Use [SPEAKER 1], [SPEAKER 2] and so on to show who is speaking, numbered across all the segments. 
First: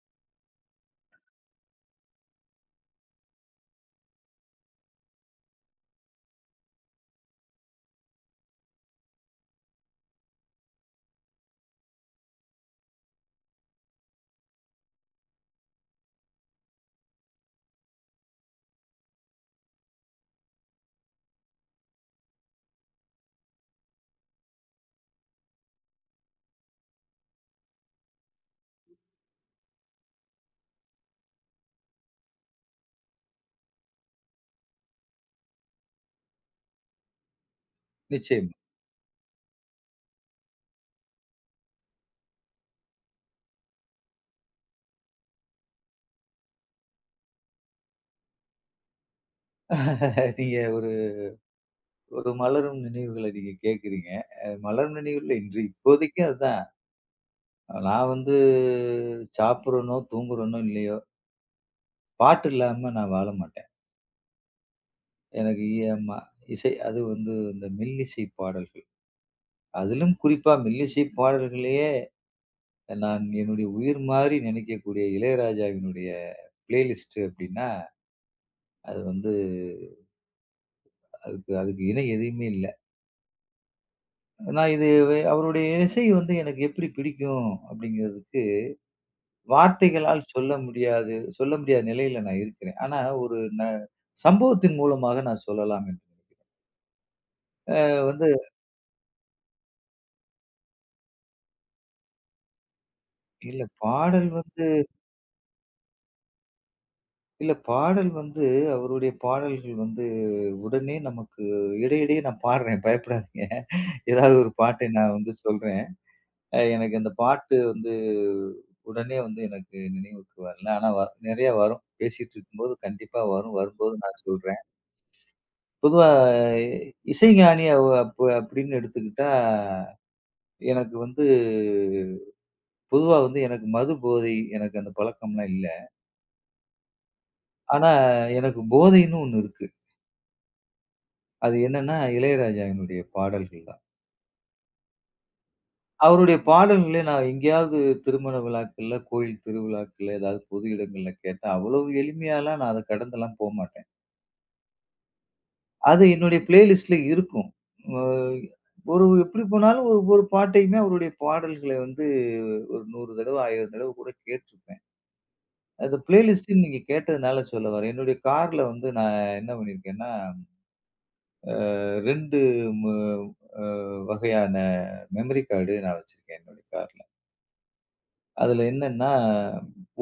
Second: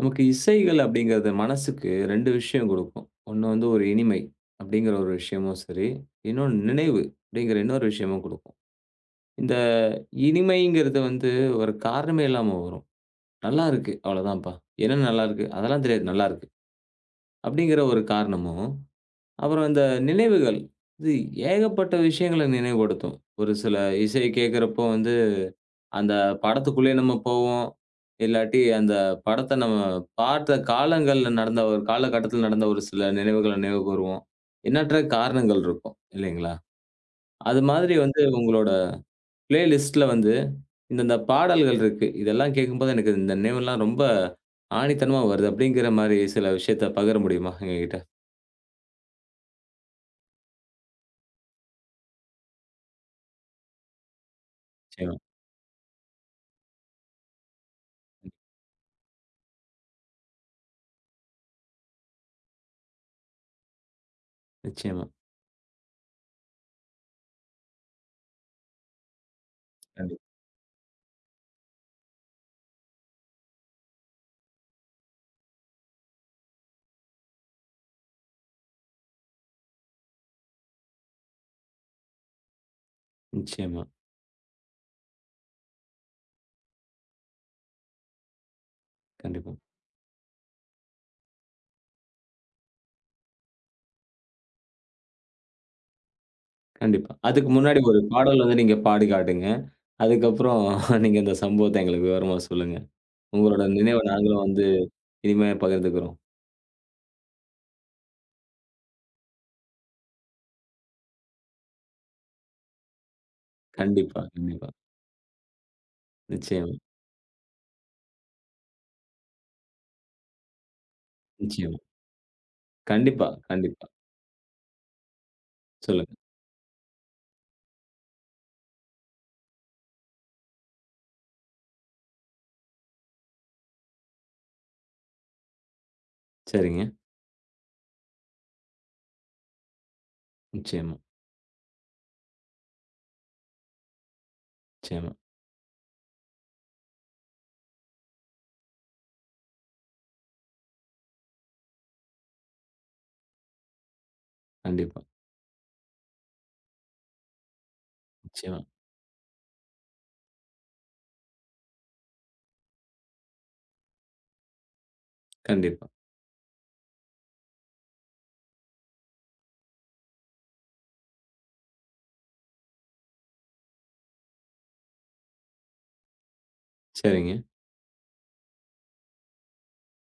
[SPEAKER 1] நமக்கு இசைகள் அப்படிங்கிறது மனசுக்கு 2 விஷயம் குடுக்கும். ஒண்ணு வந்து ஒரு இனிமை அப்படிங்கிற ஒரு விஷயமும் சரி, இன்னொன்னு நினைவு அப்படிங்கிற இன்னொரு விஷயமும் குடுக்கும். இந்த இனிமைங்கிறது வந்து ஒரு காரணமே இல்லாம வரும். "நல்லாருக்கு, அவ்வளோதான்ப்பா. என்ன நல்லாருக்கு? அதெல்லாம் தெரியாது, நல்லாருக்கு." அப்படிங்கிற ஒரு காரணமும், அப்புறம் இந்த நினைவுகள், இது ஏகப்பட்ட விஷயங்கள நினைவுபடுத்தும். ஒரு சில இசை கேட்கிறப்போ வந்து அந்த படத்துக்குள்ளயே நம்ம போவோம். இல்லாட்டி அந்த படத்த நம்ம பார்த்த காலங்கள்ல நடந்த ஒரு காலகட்டத்தில நடந்த ஒரு சில நினைவுகள நினைவு கூருவோம். எண்ணற்ற காரணங்கள் இருக்கும் இல்லைங்களா? அது மாதிரி வந்து
[SPEAKER 2] நிச்சயமா.
[SPEAKER 1] உங்களோட பிளே லிஸ்ட்ல வந்து இந்தந்த பாடல்கள் இருக்கு. இதெல்லாம் கேட்கும்போது எனக்கு இந்த நினைவெல்லாம் ரொம்ப ஆணித்தனமா வருது. அப்படிங்கிற மாரி சில விஷயத்த பகிர முடியுமா எங்ககிட்ட?
[SPEAKER 2] நீங்க ஒரு ஒரு மலரும் நினைவுகள நீங்க கேட்கிறீங்க. மலரும்
[SPEAKER 1] நிச்சயமா,
[SPEAKER 2] நினைவுகள்ல இன்று இப்போதைக்கு அதுதான். நான் வந்து சாப்பிடுறனோ, தூங்குறனோ இல்லையோ, பாட்டு இல்லாம நான் வாழ மாட்டேன்.
[SPEAKER 1] நிச்சயமா.
[SPEAKER 2] எனக்கு ஏம்மா இசை அது வந்து இந்த மெல்லிசை பாடல்கள். அதிலும்
[SPEAKER 1] கண்டிப்பா.
[SPEAKER 2] குறிப்பா மெல்லிசை பாடல்களையே நான் என்னுடைய உயிர் மாரி நினைக்கக்கூடிய இளையராஜாவினுடைய பிளேலிஸ்ட் அப்டின்னா, அது வந்து அதுக்கு அதுக்கு இணை எதுவுமே இல்ல.
[SPEAKER 1] நிச்சயமா.
[SPEAKER 2] நான் இது அவருடைய இசை வந்து எனக்கு எப்படி பிடிக்கும் அப்டிங்கிறதுக்கு
[SPEAKER 1] கண்டிப்பா,
[SPEAKER 2] வார்த்தைகளால் சொல்ல முடியாது சொல்ல முடியாத நிலையில நான் இருக்கிறேன். ஆனா, ஒரு ந சம்பவத்தின் மூலமாக நான் சொல்லலாம் என்று.
[SPEAKER 1] கண்டிப்பா. அதுக்கு
[SPEAKER 2] அ
[SPEAKER 1] முன்னாடி ஒரு
[SPEAKER 2] வந்து
[SPEAKER 1] பாடல் வந்து நீங்க பாடி காட்டுங்க. அதுக்கப்புறம் நீங்க இந்த சம்பவத்த எங்களுக்கு விவரமா சொல்லுங்க.
[SPEAKER 2] இல்ல
[SPEAKER 1] உங்களோட நினைவ
[SPEAKER 2] பாடல்
[SPEAKER 1] நாங்களும் வந்து
[SPEAKER 2] வந்து
[SPEAKER 1] இனிமையா பகிர்ந்துக்கிறோம்.
[SPEAKER 2] இல்ல பாடல் வந்து அவருடைய பாடல்கள் வந்து உடனே நமக்கு இடையிடையே நான் பாடுறேன். பயப்படாதீங்க.
[SPEAKER 1] கண்டிப்பா,
[SPEAKER 2] ஏதாவது ஒரு
[SPEAKER 1] கண்டிப்பா.
[SPEAKER 2] பாட்டை நான் வந்து சொல்றேன்.
[SPEAKER 1] நிச்சயமா,
[SPEAKER 2] எனக்கு அந்த பாட்டு வந்து உடனே வந்து எனக்கு நினைவுக்கு வரல. ஆனா வ நெறைய
[SPEAKER 1] நிச்சயமா.
[SPEAKER 2] வரும். பேசிட்டு இருக்கும்போது கண்டிப்பா
[SPEAKER 1] கண்டிப்பா,
[SPEAKER 2] வரும்.
[SPEAKER 1] கண்டிப்பா.
[SPEAKER 2] வரும்போது நான் சொல்றேன். பொதுவா
[SPEAKER 1] சொல்லுங்க.
[SPEAKER 2] இசைஞானி அவ அப் அப்படின்னு எடுத்துக்கிட்டா எனக்கு வந்து பொதுவா வந்து எனக்கு மது போதை எனக்கு அந்த பழக்கம்லாம் இல்ல.
[SPEAKER 1] சரிங்க.
[SPEAKER 2] ஆனா எனக்கு போதைன்னு ஒண்ணு இருக்கு.
[SPEAKER 1] நிச்சயமா,
[SPEAKER 2] அது என்னன்னா இளையராஜாவினுடைய பாடல்கள் தான்.
[SPEAKER 1] நிச்சயமா.
[SPEAKER 2] அவருடைய பாடல்களே நான் எங்கேயாவது திருமண விழாக்கள்ல, கோயில் திருவிழாக்கள்ல, ஏதாவது பொது இடங்கள்ல கேட்டா, அவ்வளவு எளிமையாலாம் நான் அத கடந்தெல்லாம் போமாட்டேன்.
[SPEAKER 1] கண்டிப்பா,
[SPEAKER 2] அது என்னுடைய பிளேலிஸ்ட்ல இருக்கும். அ
[SPEAKER 1] நிச்சயமா.
[SPEAKER 2] ஒரு எப்படி போனாலும் ஒரு ஒரு பாட்டையுமே அவருடைய பாடல்களை வந்து ஒரு 100 தடவ, 1000 தடவ கூட கேட்டுருப்பேன்.
[SPEAKER 1] கண்டிப்பா.
[SPEAKER 2] அது பிளேலிஸ்ட்டுன்னு நீங்க கேட்டதுனால சொல்ல வரேன். என்னுடைய கார்ல வந்து நான் என்ன பண்ணியிருக்கேன்னா, 2 மு அ வகையான மெமரி கார்டு நான் வச்சிருக்கேன் என்னுடைய கார்ல.
[SPEAKER 1] சரிங்க.
[SPEAKER 2] அதுல என்னன்னா,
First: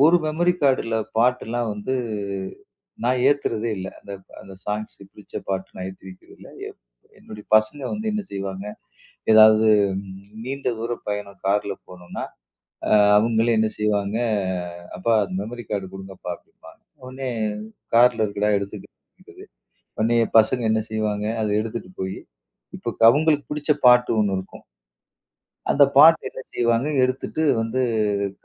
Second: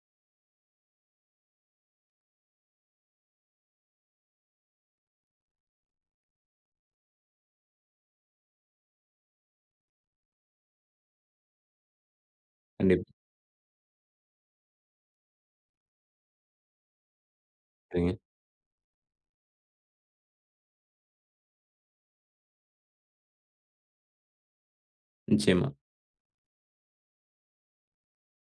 [SPEAKER 2] ஒரு மெமரி கார்டுல பாட்டுலாம் வந்து நான் ஏத்துறதே இல்ல. அந்த அந்த சாங்ஸ் பிடிச்ச பாட்டு நான் ஏத்தி வைக்கிறது இல்ல. என்னுடைய பசங்க வந்து என்ன செய்வாங்க, ஏதாவது ம், நீண்ட தூர பயணம் கார்ல போணும்னா
[SPEAKER 1] கண்டிப்பா.
[SPEAKER 2] அவங்களே என்ன செய்வாங்க, "அப்பா அந்த மெமரி கார்டு குடுங்கப்பா" அப்படிம்பாங்க. உடனே
[SPEAKER 1] சரிங்க.
[SPEAKER 2] "கார்ல இருக்குடா எடுத்துக்கன்றது." உடனே பசங்க என்ன செய்வாங்க, அத எடுத்துட்டு போயி, இப்ப அவங்களுக்கு பிடிச்ச பாட்டு ஒண்ணு இருக்கும்.
[SPEAKER 1] நிச்சயமா.
[SPEAKER 2] அந்த பாட்டு என்ன செய்வாங்க, எடுத்துட்டு வந்து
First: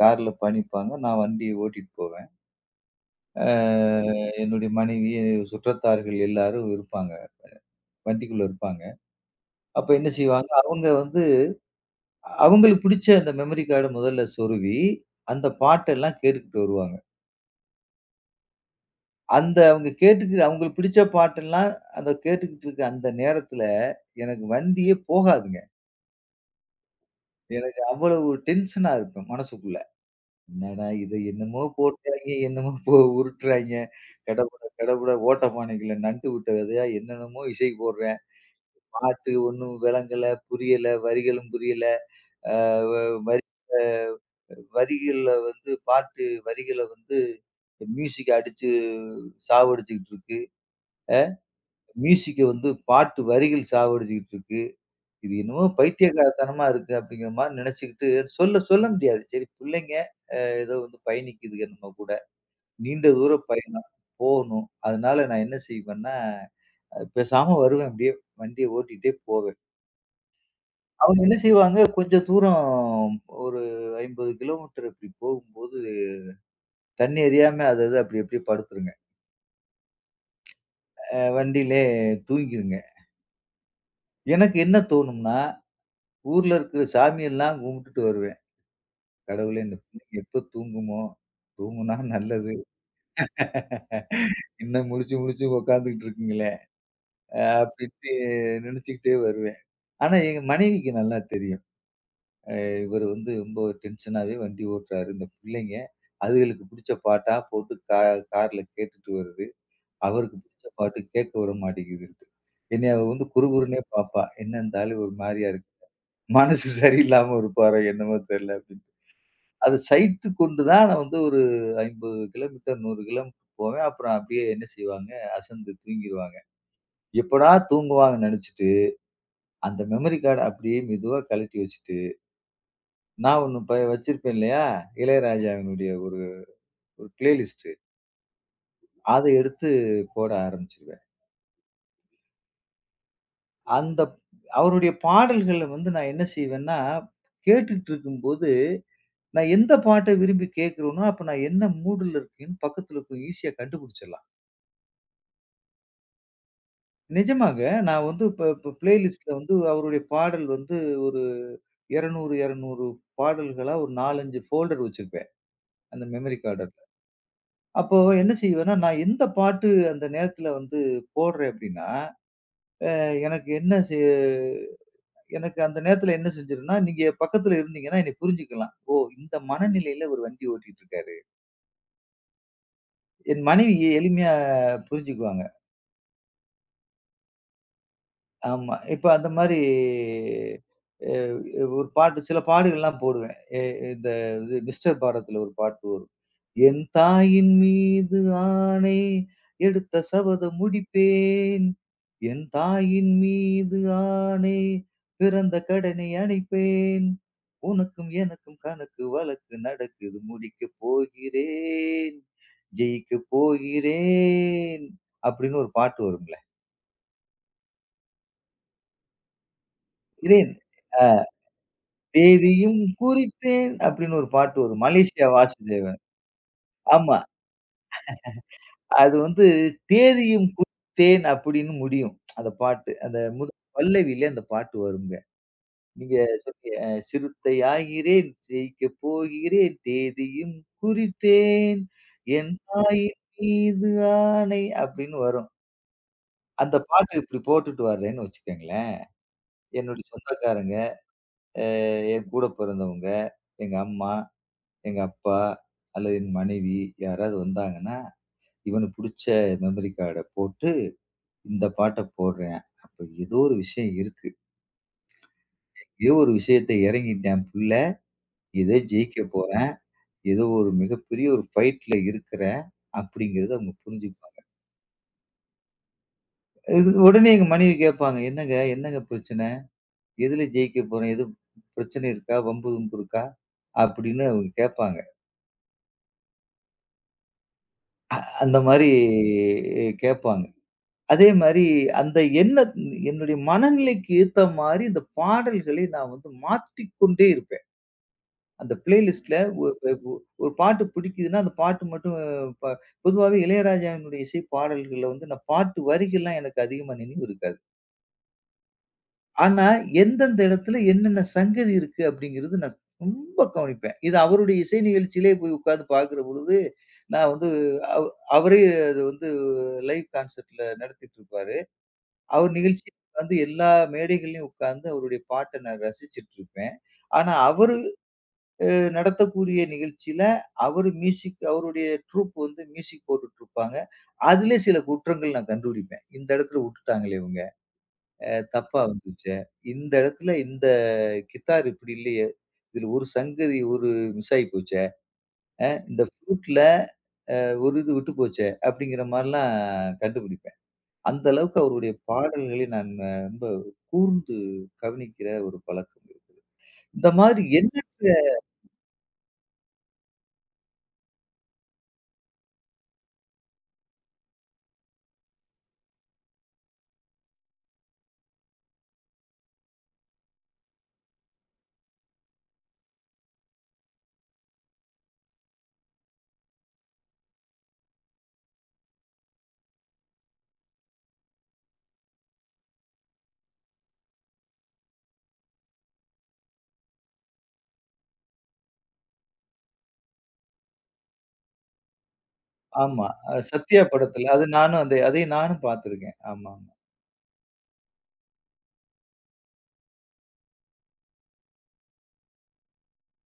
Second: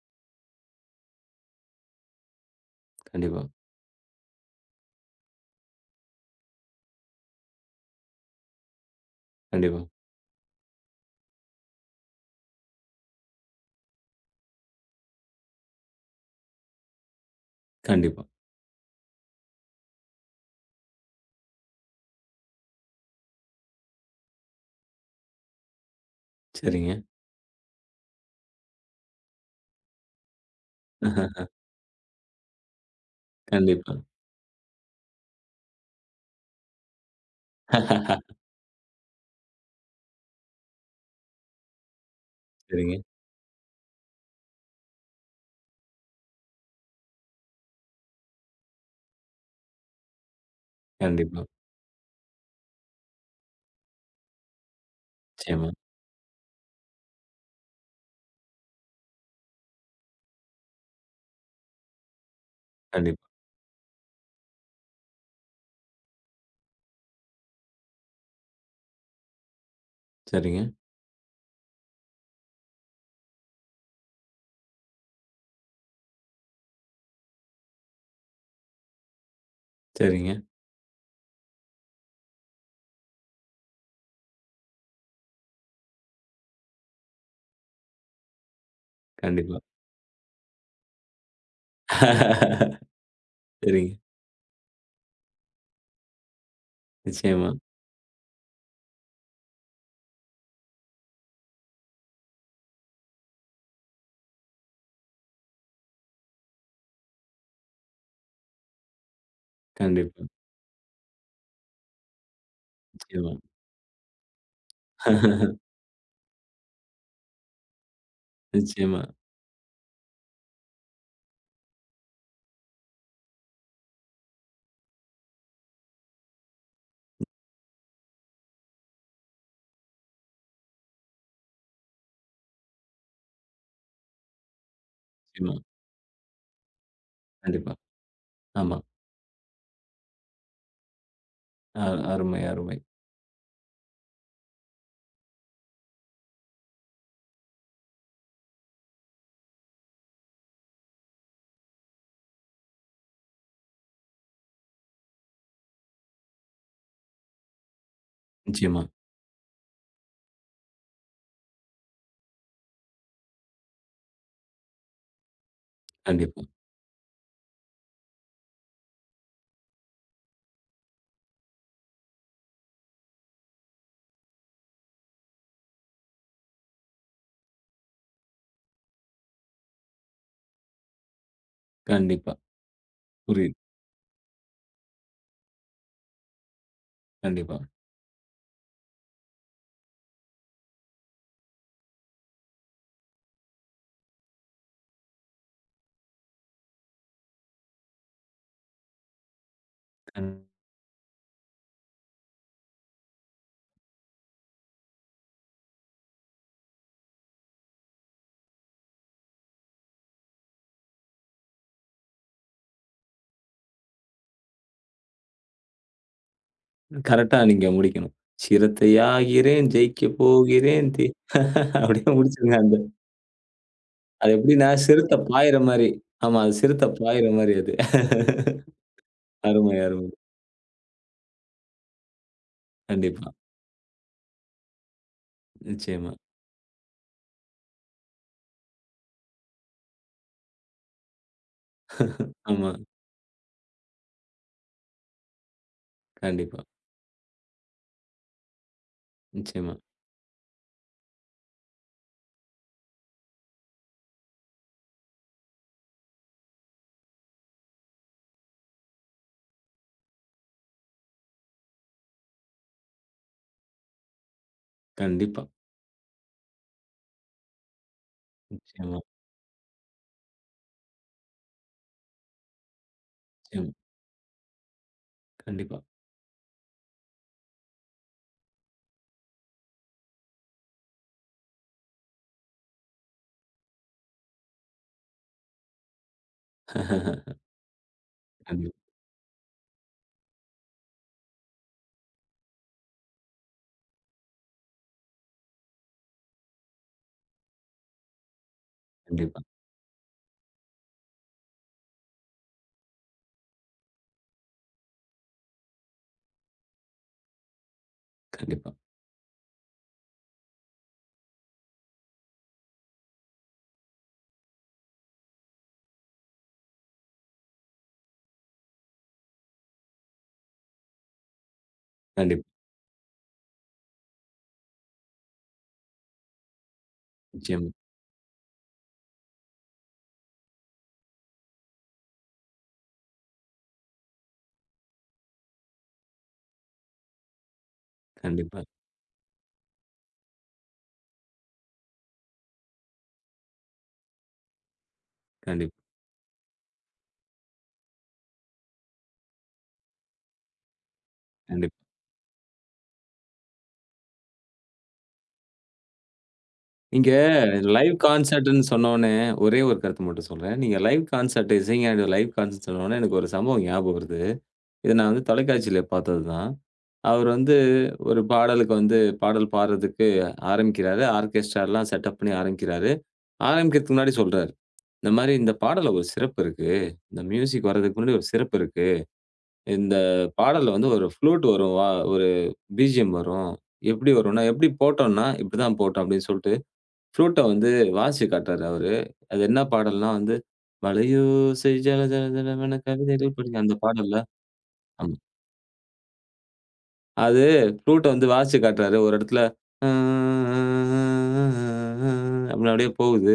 [SPEAKER 2] கார்ல பயணிப்பாங்க. நான் வண்டிய ஓட்டிட்டு போவேன்.
[SPEAKER 1] கண்டிப்பா,
[SPEAKER 2] அ என்னுடைய மனைவி, சுற்றத்தார்கள் எல்லாரும் இருப்பாங்க. வண்டிக்குள்ள இருப்பாங்க.
[SPEAKER 1] கண்டிப்பா,
[SPEAKER 2] அப்ப என்ன செய்வாங்க, அவங்க வந்து அவங்களுக்கு பிடிச்ச அந்த மெமரி கார்ட முதல்ல சொருவி, அந்த பாட்டெல்லாம் கேட்டுக்கிட்டு வருவாங்க.
[SPEAKER 1] கண்டிப்பா.
[SPEAKER 2] அந்த அவங்க கேட்டுட்டு அவங்களுக்கு பிடிச்ச பாட்டெல்லாம் அந்த கேட்டுக்கிட்டு இருக்க அந்த நேரத்துல, எனக்கு வண்டியே போகாதுங்க.
[SPEAKER 1] சரிங்க.
[SPEAKER 2] எனக்கு அவ்வளவு டென்ஷனா இருக்கும் மனசுக்குள்ள. என்னடா இத என்னமோ போடுறாய்ங்க, என்னமோ போ உருட்டுறாய்ங்க.
[SPEAKER 1] கண்டிப்பா.
[SPEAKER 2] கடபட கடபட ஓட்டப்பானைக்குள்ள நண்டு விட்ட விதையா என்னென்னமோ இசை போடுறேன். பாட்டு ஒண்ணும் விளங்கல, புரியல, வரிகளும் புரியல. அ வ
[SPEAKER 1] சரிங்க.
[SPEAKER 2] வரி வரிகள்ல வந்து பாட்டு வரிகள வந்து மியூசிக் அடிச்சு சாவடிச்சுக்கிட்டு இருக்கு.
[SPEAKER 1] கண்டிப்பா.
[SPEAKER 2] மியூசிக்க வந்து பாட்டு வரிகள் சாவடிச்சுக்கிட்டு இருக்கு. இது என்னமோ
[SPEAKER 1] நிச்சயமா.
[SPEAKER 2] பைத்தியக்காரத்தனமா இருக்கு அப்படிங்கிற மாரி நினைச்சுக்கிட்டு சொல்ல சொல்ல முடியாது. சரி பிள்ளைங்க ஏதோ வந்து பயணிக்குதுங்க நம்ம கூட. நீண்ட
[SPEAKER 1] கண்டிப்பா.
[SPEAKER 2] தூர பயணம் போகணும். அதனால நான் என்ன செய்வேன்னா, பேசாம வருவேன் அப்படியே வண்டிய ஓட்டிட்டே போவேன்.
[SPEAKER 1] சரிங்க.
[SPEAKER 2] அவங்க என்ன செய்வாங்க கொஞ்சம் தூரம் ஒரு 50 கிலோமீட்டர் இப்படி போகும்போது தண்ணி அறியாம அது அது அப்படி அப்படியே படுத்துருங்க.
[SPEAKER 1] சரிங்க.
[SPEAKER 2] வண்டியிலே தூங்கிருங்க. எனக்கு என்ன தோணும்னா, ஊர்ல இருக்கிற சாமியெல்லாம் கும்பிட்டுட்டு வருவேன்.
[SPEAKER 1] கண்டிப்பா.
[SPEAKER 2] கடவுளே இந்த பிள்ளைங்க எப்ப தூங்குமோ? தூங்குனா நல்லது.
[SPEAKER 1] சரிங்க.
[SPEAKER 2] இன்னும் முழிச்சு முழிச்சு உட்காந்துக்கிட்டு இருக்குங்களே,
[SPEAKER 1] நிச்சயமா.
[SPEAKER 2] அப்டின்ட்டு நினைச்சுக்கிட்டே வருவேன். ஆனா எங்க மனைவிக்கு நல்லா தெரியும். இவரு வந்து ரொம்ப டென்ஷனாவே வண்டி ஓட்டுறாரு. இந்த பிள்ளைங்க அதுகளுக்கு பிடிச்ச பாட்டா போட்டு கார்ல கேட்டுட்டு வருது.
[SPEAKER 1] கண்டிப்பா.
[SPEAKER 2] அவருக்கு பிடிச்ச பாட்டு கேட்க விட மாட்டேங்குதுன்ட்டு. என்னைய அவ வந்து
[SPEAKER 1] நிச்சயமா.
[SPEAKER 2] குறுகுறுன்னே பார்ப்பா. என்ன இந்த ஆளு ஒரு மாரியா இருக்கு. மனசு சரியில்லாம இருப்பாரோ என்னமோ தெரியல அப்டின்னு.
[SPEAKER 1] நிச்சயமா,
[SPEAKER 2] அத சகித்து கொண்டு தான் நான் வந்து ஒரு 50 கிலோமீட்டர் 100 கிலோமீட்டர் போவேன். அப்புறம் அப்டியே என்ன செய்வாங்க, அசந்து தூங்கிருவாங்க. எப்படா தூங்குவாங்கன்னு நெனச்சுட்டு, அந்த மெமரி கார்ட அப்படியே மெதுவா கழட்டி வச்சுட்டு, நான் ஒண்ணு ப வச்சிருப்பேன் இல்லையா?
[SPEAKER 1] நிச்சயமா.
[SPEAKER 2] இளையராஜாவினுடைய ஒரு ஒரு பிளேலிஸ்ட்டு.
[SPEAKER 1] கண்டிப்பா. ஆமா.
[SPEAKER 2] அத எடுத்து போட ஆரம்பிச்சுருவேன்.
[SPEAKER 1] அ அருமை, அருமை.
[SPEAKER 2] அந்த அவருடைய பாடல்கள வந்து நான் என்ன செய்வேன்னா, கேட்டுட்டு இருக்கும்போது, நான் எந்த பாட்ட விரும்பி கேட்கிறேனோ, அப்ப நான் என்ன மூடுல இருக்கேன்னு பக்கத்துல போய் ஈஸியா கண்டுபிடிச்சிடலாம். நிஜமாங்க. நான் வந்து இப்ப இப்ப
[SPEAKER 1] நிச்சயமா.
[SPEAKER 2] பிளேலிஸ்ட்ல வந்து அவருடைய பாடல் வந்து ஒரு 200, 200 பாடல்களா ஒரு 4, 5 ஃபோல்டர் வச்சிருப்பேன். அந்த மெமரி
[SPEAKER 1] கண்டிப்பா,
[SPEAKER 2] கார்டு அதுல. அப்போ என்ன செய்வேன்னா, நான் எந்த பாட்டு அந்த நேரத்துல வந்து போடுறேன் அப்டின்னா, அ எனக்கு என்ன செ எனக்கு அந்த நேரத்துல என்ன செஞ்சிரும்ன்னா, நீங்க பக்கத்துல இருந்தீங்கன்னா என்னைய புரிஞ்சுக்கலாம். ஓ! இந்த மனநிலையில ஒரு வண்டி ஓட்டிட்டு இருக்காரு.
[SPEAKER 1] கண்டிப்பா.
[SPEAKER 2] என்
[SPEAKER 1] புரியுது.
[SPEAKER 2] மனைவி எளிமையா புரிஞ்சுக்குவாங்க.
[SPEAKER 1] கண்டிப்பா.
[SPEAKER 2] ஆமா. இப்ப அந்த மாரி அ ஒரு பாட்டு சில பாடல்கள்லாம் போடுவேன். எ இந்த இது மிஸ்டர் பாரத்ல ஒரு பாட்டு வரும். என் தாயின் மீது ஆணை எடுத்த
[SPEAKER 1] கண்
[SPEAKER 2] சபதம் முடிப்பேன். என் தாயின் மீது ஆணை பிறந்த கடனை அணைப்பேன். உனக்கும் எனக்கும் கணக்கு வழக்கு நடக்குது முடிக்கப் போகிறேன். ஜெயிக்கப் போகிறேன். அப்படின்னு ஒரு பாட்டு வரும்ல.
[SPEAKER 1] கரெக்ட்டா நீங்க முடிக்கணும். "சிறுத்தையாகிறேன், ஜெயிக்கப்
[SPEAKER 2] இறைன்
[SPEAKER 1] போகிறேன்
[SPEAKER 2] அ
[SPEAKER 1] தே" அப்படியே முடிச்சிருங்க அந்த
[SPEAKER 2] தேதியும் குறித்தேன் அப்படின்னு ஒரு
[SPEAKER 1] அது
[SPEAKER 2] பாட்டு
[SPEAKER 1] எப்படின்னா,
[SPEAKER 2] வரும்.
[SPEAKER 1] சிறுத்தை
[SPEAKER 2] மலேசியா
[SPEAKER 1] பாயிற மாரி.
[SPEAKER 2] வாசுதேவன்.
[SPEAKER 1] ஆமா, அது சிறுத்தை
[SPEAKER 2] ஆமா.
[SPEAKER 1] பாயிற மாரி அது.
[SPEAKER 2] அது வந்து
[SPEAKER 1] அருமை, அருமை.
[SPEAKER 2] தேதியும் குறித்தேன் அப்படின்னு முடியும். அந்த பாட்டு. அந்த
[SPEAKER 1] கண்டிப்பா.
[SPEAKER 2] முதல் பல்லவியில அந்த பாட்டு வருங்க.
[SPEAKER 1] நிச்சயமா.
[SPEAKER 2] நீங்க சொன்னீங்க சிறுத்தை ஆகிறேன், ஜெயிக்கப் போகிறேன், தேதியும் குறித்தேன், என்
[SPEAKER 1] ஆமா.
[SPEAKER 2] தாயின் மீது ஆணை அப்படின்னு வரும்.
[SPEAKER 1] கண்டிப்பா.
[SPEAKER 2] அந்த பாட்டு இப்படி போட்டுட்டு வர்றேன்னு வச்சுக்கங்களேன்.
[SPEAKER 1] நிச்சயமா.
[SPEAKER 2] என்னுடைய சொந்தக்காரங்க, அ என் கூட பிறந்தவங்க, எங்க அம்மா எங்க அப்பா, அல்லது என் மனைவி யாராவது வந்தாங்கன்னா, இவனுக்கு புடிச்ச மெமரி கார்ட போட்டு, இந்த பாட்ட போடுறேன். அப்ப ஏதோ ஒரு விஷயம் இருக்கு.
[SPEAKER 1] கண்டிப்பா.
[SPEAKER 2] ஏதோ ஒரு விஷயத்த இறங்கிட்டேன் புள்ள. ஏதோ
[SPEAKER 1] நிச்சயமா,
[SPEAKER 2] ஜெயிக்க போறேன். ஏதோ ஒரு மிகப்பெரிய ஒரு ஃபைட்ல இருக்கிறேன். அப்படிங்கிறத
[SPEAKER 1] நிச்சயமா.
[SPEAKER 2] அவங்க புரிஞ்சுப்பாங்க.
[SPEAKER 1] கண்டிப்பா.
[SPEAKER 2] இது உடனே எங்க மனைவி கேட்பாங்க. "என்னங்க, என்னங்க பிரச்சனை? எதுல ஜெயிக்க போறேன்? எதுவும் பிரச்சனை இருக்கா? வம்பு, கிம்பு இருக்கா?" அப்படின்னு அவங்க கேட்பாங்க. அந்த
[SPEAKER 1] கண்டிப்பா,
[SPEAKER 2] மாரி கேட்பாங்க. அதே மாரி அந்த எண்ண என்னுடைய மனநிலைக்கு ஏத்த மாரி இந்த பாடல்களை நான் வந்து மாத்திக்கொண்டே இருப்பேன். அந்த பிளேலிஸ்ட்ல
[SPEAKER 1] கண்டிப்பா.
[SPEAKER 2] ஒ எ ஒ ஒரு பாட்டு பிடிக்குதுன்னா, அந்த பாட்டு மட்டும் ப பொதுவாவே இளையராஜாவினுடைய இசை பாடல்கள்ல வந்து நான் பாட்டு வரிகள்லாம் எனக்கு அதிகமா நினைவு இருக்காது.
[SPEAKER 1] கண்டிப்பா,
[SPEAKER 2] ஆனா, எந்தெந்த இடத்துல என்னென்ன சங்கதி இருக்கு அப்படிங்கிறது நான் ரொம்ப கவனிப்பேன். இது அவருடைய இசை நிகழ்ச்சியிலே போய் உட்கார்ந்து பார்க்கிற பொழுது, நான் வந்து அவ் அவரே அது வந்து லைவ் கான்சர்ட்ல நடத்திட்டு இருப்பாரு.
[SPEAKER 1] கண்டிப்பா.
[SPEAKER 2] அவர் நிகழ்ச்சி வந்து எல்லா மேடைகள்லயும் உட்கார்ந்து அவருடைய பாட்ட நான் ரசிச்சுட்டு இருப்பேன். ஆனா
[SPEAKER 1] நிச்சயமா.
[SPEAKER 2] அவரு நடத்தக்கூடிய நிகழ்ச்சியில அவரு மியூசிக் அவருடைய ட்ரூப் வந்து மியூசிக் போட்டுட்டு இருப்பாங்க. அதிலே சில குற்றங்கள் நான் கண்டுபிடிப்பேன். இந்த இடத்துல விட்டுட்டாங்களே இவங்க.
[SPEAKER 1] கண்டிப்பா,
[SPEAKER 2] தப்பா வந்துருச்சே. இந்த இடத்துல இந்த கித்தார் இப்படி இல்லையே. இதுல ஒரு சங்கதி ஒரு மிஸ் ஆயி போச்சே.
[SPEAKER 1] கண்டிப்பா,
[SPEAKER 2] இந்த ஃப்ளூட்ல ஒரு இது விட்டு போச்சே. அப்படிங்கிற மாரிலாம் கண்டுபிடிப்பேன். அந்த அளவுக்கு
[SPEAKER 1] கண்டிப்பா.
[SPEAKER 2] அவருடைய பாடல்களை நான் ரொம்ப கூர்ந்து கவனிக்கிற ஒரு பழக்கம் இருக்கு. இந்த
[SPEAKER 1] நீங்க
[SPEAKER 2] மாதிரி
[SPEAKER 1] லைவ்
[SPEAKER 2] எண்ணற்ற
[SPEAKER 1] கான்சர்ட்ன்னு சொன்னோனே, ஒரே ஒரு கருத்து மட்டும் சொல்றேன். நீங்க லைவ் கான்சர்ட் இசைஞானி லைவ் கான்சர்ட் சொன்னோனே, எனக்கு ஒரு சம்பவம் ஞாபகம் வருது. இது நான் வந்து தொலைக்காட்சியில பார்த்தது தான். அவர் வந்து ஒரு பாடலுக்கு வந்து பாடல் பாடுறதுக்கு ஆரம்பிக்கிறாரு. ஆர்கெஸ்ட்ராலாம் செட்டப் பண்ணி ஆரம்பிக்கிறாரு. ஆரம்பிக்கிறதுக்கு முன்னாடி சொல்றாரு, இந்த மாரி இந்த பாடல்ல ஒரு சிறப்பு இருக்கு. இந்த மியூசிக் வர்றதுக்கு முன்னாடி ஒரு சிறப்பு இருக்கு. இந்த பாடல்ல வந்து ஒரு ஃப்ளூட் வரும். ஒரு பிஜிஎம் வரும். எப்படி வரும்னா, எப்படி போட்டோம்னா, இப்படிதான் போட்டோம் அப்படின்னு சொல்லிட்டு, ஃப்ளூட்ட வந்து வாசிச்சு காட்டுறாரு அவரு. அது என்ன பாடல்னா வந்து, "மலையோசை ஜல ஜல ஜலவென
[SPEAKER 2] ஆமா.
[SPEAKER 1] கவிதைகள்" படிங்க அந்த
[SPEAKER 2] சத்யா
[SPEAKER 1] பாடல்ல.
[SPEAKER 2] படத்துல அது நானும் அந்த
[SPEAKER 1] ஆமா.
[SPEAKER 2] அதை நானும் பார்த்துருக்கேன். ஆமாமா.
[SPEAKER 1] அது ஃப்ளூட்ட வந்து வாசிச்சு காட்டுறாரு. ஒரு இடத்துல அ அப்டின்னு அப்டியே போகுது.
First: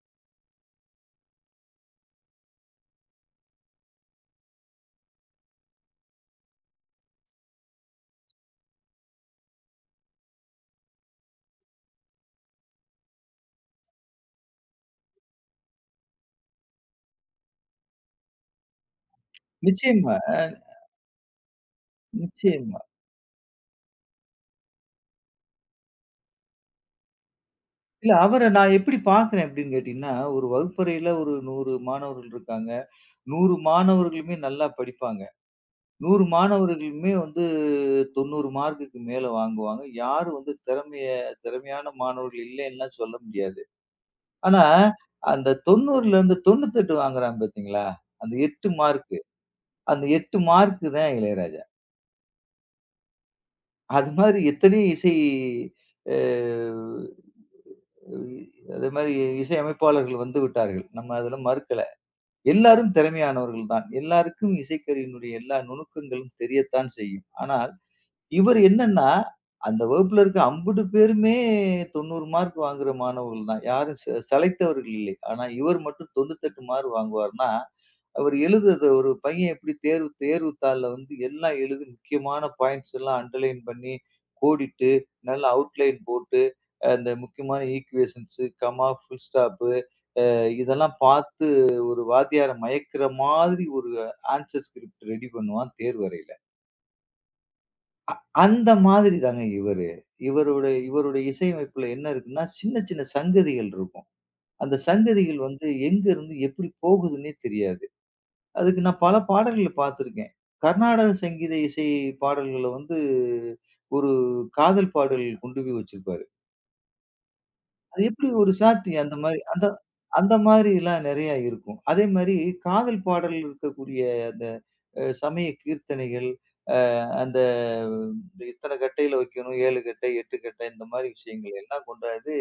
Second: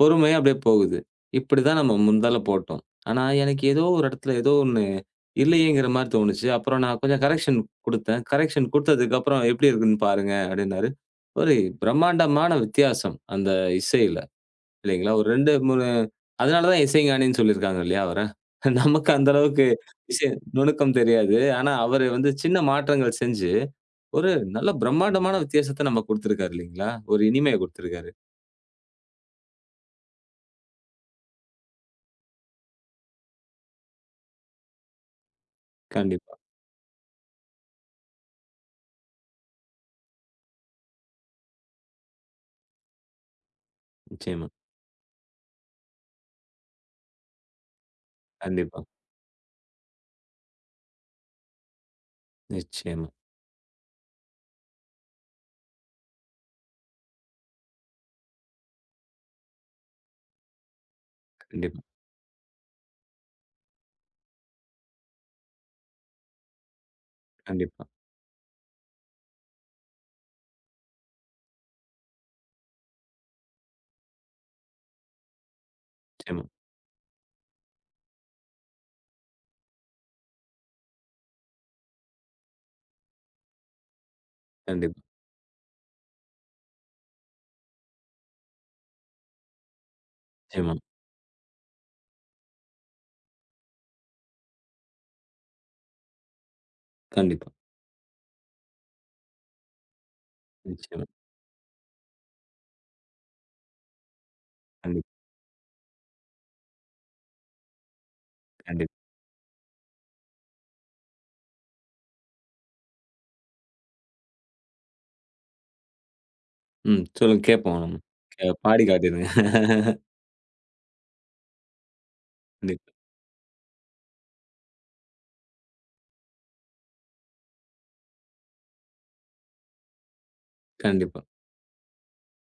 [SPEAKER 1] பொறுமையா அப்டியே போகுது. இப்டிதான் நம்ம முந்தால போட்டோம். ஆனா, எனக்கு ஏதோ ஒரு இடத்துல ஏதோ ஒண்ணு இல்லையேங்கிற மாரி தோணுச்சு. அப்புறம் நான் கொஞ்சம் கரெக்ஷன் குடுத்தேன். கரெக்ஷன் குடுத்ததுக்கப்புறம் எப்டி இருக்குன்னு பாருங்க அப்டின்னாரு. ஒரு பிரம்மாண்டமான வித்தியாசம் அந்த இசையில. இல்லைங்களா? ஒரு 2, 3 அதனால தான் இசைஞானின்னு சொல்லியிருக்காங்க இல்லையா அவர? நமக்கு அந்த அளவுக்கு
[SPEAKER 2] நிச்சயமா,
[SPEAKER 1] இசை நுணுக்கம் தெரியாது. ஆனா, அவரு வந்து சின்ன
[SPEAKER 2] நிச்சயமா.
[SPEAKER 1] மாற்றங்கள் செஞ்சு ஒரு நல்ல பிரம்மாண்டமான வித்தியாசத்த நம்ம குடுத்திருக்காரு இல்லைங்களா? ஒரு இனிமைய குடுத்திருக்காரு.
[SPEAKER 2] இல்ல அவர நான் எப்படி பார்க்குறேன் அப்படின்னு கேட்டீங்கன்னா, ஒரு வகுப்பறையில ஒரு 100 மாணவர்கள் இருக்காங்க. 100 மாணவர்களுமே நல்லா படிப்பாங்க. 100
[SPEAKER 1] கண்டிப்பா.
[SPEAKER 2] மாணவர்களுமே வந்து 90 மார்க்குக்கு மேல வாங்குவாங்க. யாரும் வந்து திறமையான மாணவர்கள் இல்லைன்னுலாம் சொல்ல முடியாது.
[SPEAKER 1] நிச்சயமா.
[SPEAKER 2] ஆனா, அந்த 90லேருந்து 98 வாங்குறான் பார்த்தீங்களா? அந்த 8
[SPEAKER 1] கண்டிப்பா.
[SPEAKER 2] மார்க்கு. அந்த 8 மார்க்கு தான் இளையராஜா.
[SPEAKER 1] நிச்சயமா.
[SPEAKER 2] அது மாதிரி எத்தனையோ இசை அ அது மாரி இசையமைப்பாளர்கள் வந்து விட்டார்கள். நம்ம அதில மறுக்கல.
[SPEAKER 1] கண்டிப்பா.
[SPEAKER 2] எல்லாரும் திறமையானவர்கள் தான். எல்லாருக்கும் இசைக்கருவியினுடைய எல்லா நுணுக்கங்களும் தெரியத்தான் செய்யும். ஆனால்,
[SPEAKER 1] கண்டிப்பா.
[SPEAKER 2] இவர் என்னன்னா, அந்த வகுப்புல இருக்க அம்புட்டு பேருமே 90 மார்க் வாங்குற மாணவர்கள் தான். யாரும் ச சளைத்தவர்கள் இல்லை. ஆனா, இவர் மட்டும்
[SPEAKER 1] நிச்சயமா.
[SPEAKER 2] 98 மார்க் வாங்குவார்ன்னா அவர் எழுதுறத ஒரு பையன் எப்படி தேர்வு தேர்வு தாள்ல வந்து எல்லாம் எழுதி முக்கியமான பாயிண்ட்ஸ் எல்லாம் அண்டர்லைன் பண்ணி, கோடிட்டு,
[SPEAKER 1] கண்டிப்பா.
[SPEAKER 2] நல்லா அவுட்லைன் போட்டு, அந்த முக்கியமான ஈக்குவேஷன்ஸ், கமா, ஃபுல் ஸ்டாப்பு
[SPEAKER 1] நிச்சயமா.
[SPEAKER 2] இதெல்லாம் பார்த்து ஒரு வாத்தியார மயக்கிற மாதிரி ஒரு ஆன்சர் ஸ்கிரிப்ட் ரெடி பண்ணுவான் தேர்வறையில.
[SPEAKER 1] கண்டிப்பா.
[SPEAKER 2] அந்த மாதிரி தாங்க இவரு.
[SPEAKER 1] நிச்சயமா.
[SPEAKER 2] இவருடைய இசையமைப்புல என்ன இருக்குன்னா, சின்ன சின்ன சங்கதிகள் இருக்கும். அந்த
[SPEAKER 1] கண்டிப்பா.
[SPEAKER 2] சங்கதிகள் வந்து எங்க இருந்து எப்படி போகுதுன்னே தெரியாது. அதுக்கு
[SPEAKER 1] கண்டிப்பா.
[SPEAKER 2] நான் பல பாடல்கள பார்த்திருக்கேன். கர்நாடக சங்கீத இசை பாடல்கள வந்து ஒரு காதல் பாடல் கொண்டு போய் வச்சிருப்பாரு.
[SPEAKER 1] ம். சொல்லுங்க கேட்போம் நம்ம.
[SPEAKER 2] அது எப்படி ஒரு
[SPEAKER 1] பாடி
[SPEAKER 2] சாத்தியம் அந்த
[SPEAKER 1] காட்டிருங்க.
[SPEAKER 2] மாரி அந்த அந்த மாரிலாம் நெறையா இருக்கும். அதே மாரி
[SPEAKER 1] கண்டிப்பா.
[SPEAKER 2] காதல் பாடல் இருக்கக்கூடிய அந்த சமய கீர்த்தனைகள், அந்த இத்தன கட்டையில வைக்கணும், 7 கட்டை, 8 கட்டை இந்த மாரி
[SPEAKER 1] கண்டிப்பா.
[SPEAKER 2] விஷயங்கள் எல்லாம் கொண்டாந்து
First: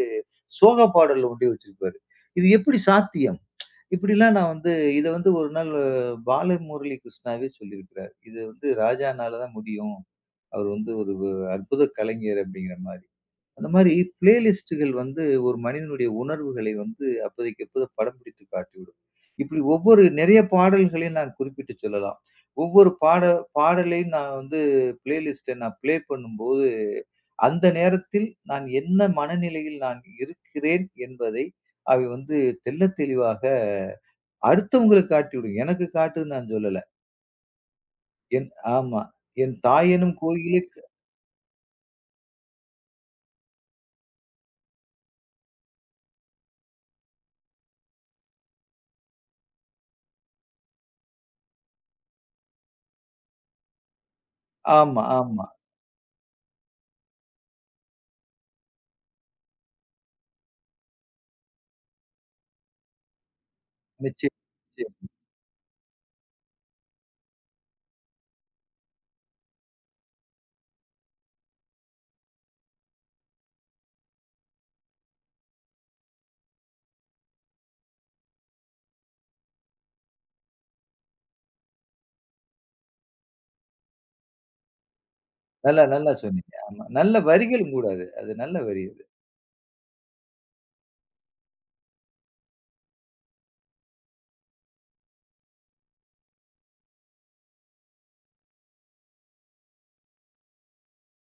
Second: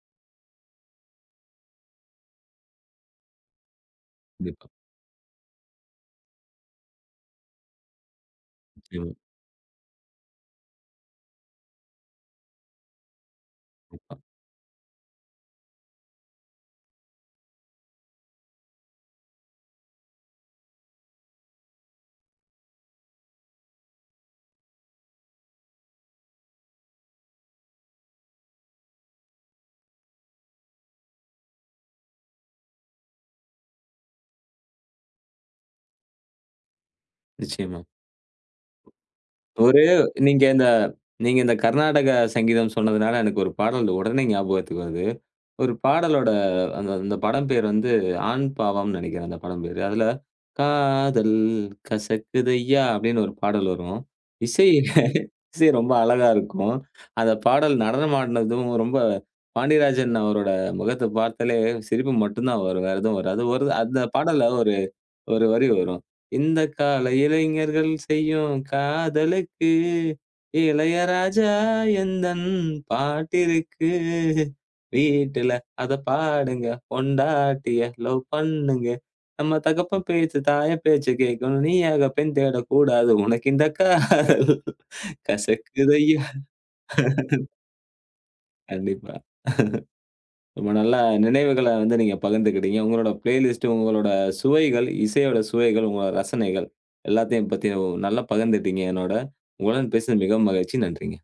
[SPEAKER 2] சோக பாடல்ல கொண்டு போய் வச்சிருப்பாரு. இது எப்படி சாத்தியம்? இப்படிலாம் நான்
[SPEAKER 1] கண்டிப்பா.
[SPEAKER 2] வந்து இத வந்து ஒரு நாள் பாலமுரளி கிருஷ்ணாவே சொல்லியிருக்கிறார். இது வந்து
[SPEAKER 1] நிச்சயமா.
[SPEAKER 2] ராஜானால தான் முடியும். அவர் வந்து அற்புத கலைஞர் அப்படிங்கிற மாரி. அந்த மாரி
[SPEAKER 1] கண்டிப்பா.
[SPEAKER 2] பிளேலிஸ்ட்டுகள் வந்து ஒரு மனிதனுடைய உணர்வுகளை வந்து அப்போதைக்கு அப்போது படம் பிடித்து காட்டிவிடும். இப்படி ஒவ்வொரு நிறைய பாடல்களையும் நான் குறிப்பிட்டு சொல்லலாம். ஒவ்வொரு பாடலையும் நான் வந்து பிளேலிஸ்ட்ட நான் பிளே பண்ணும்போது, அந்த நேரத்தில் நான் என்ன மனநிலையில் நான் இருக்கிறேன் என்பதை அவை வந்து தெள்ளத் தெளிவாக அடுத்தவங்களுக்கு காட்டி விடுங்க. எனக்கு காட்டுன்னு நான் சொல்லல.
[SPEAKER 1] நிச்சயமா.
[SPEAKER 2] என் ஆமா. என்
[SPEAKER 1] ஒரு
[SPEAKER 2] தாய் எனும்
[SPEAKER 1] நீங்க இந்த
[SPEAKER 2] கோயிலுக்கு
[SPEAKER 1] நீங்க இந்த கர்நாடக சங்கீதம் சொன்னதுனால எனக்கு ஒரு பாடல் உடனே ஞாபகத்துக்கு வருது. ஒரு பாடலோட அந்த அந்த படம் பேர் வந்து ஆண் பாவம்ன்னு நெனைக்கிறேன் அந்த படம் பேரு. அதுல "காதல் கசக்குதய்யா" அப்படின்னு ஒரு பாடல் வரும். இசை
[SPEAKER 2] ஆமா, ஆமா.
[SPEAKER 1] இசை ரொம்ப அழகா இருக்கும். அந்த பாடல் நடனம் ஆடுனதும் ரொம்ப பாண்டியராஜன் அவரோட முகத்த பார்த்தாலே சிரிப்பு மட்டும் தான் வரும். வேற எதுவும் வராது. ஒரு அந்த
[SPEAKER 2] நிச்சயம்,
[SPEAKER 1] பாடல்ல ஒரு
[SPEAKER 2] நிச்சயம்.
[SPEAKER 1] ஒரு வரி வரும். இந்த கால இளைஞர்கள் செய்யும் காதலுக்கு, இளையராஜா எந்தன் பாட்டிருக்கு. வீட்டுல அத பாடுங்க, பொண்டாட்டிய லவ் பண்ணுங்க. நம்ம தகப்பன் பேச்சு, தாயன் பேச்சு கேட்கணும். நீயாக பெண் தேடக்கூடாது. உனக்கு இந்த காதல்
[SPEAKER 2] நல்லா, நல்லா
[SPEAKER 1] கசக்குதய்யா.
[SPEAKER 2] சொன்னீங்க. ஆமா. நல்ல வரிகளும் கூட அது. அது நல்ல வரி அது.
[SPEAKER 1] கண்டிப்பா. ரொம்ப நல்ல நினைவுகள வந்து நீங்க பகிர்ந்துக்கிட்டீங்க. உங்களோட பிளேலிஸ்ட்டு, உங்களோட சுவைகள், இசையோட சுவைகள், உங்களோட ரசனைகள் எல்லாத்தையும் பத்தி நல்லா பகிர்ந்துட்டீங்க என்னோட. உங்களுடன் பேசினது மிகவும் மகிழ்ச்சி. நன்றிங்க.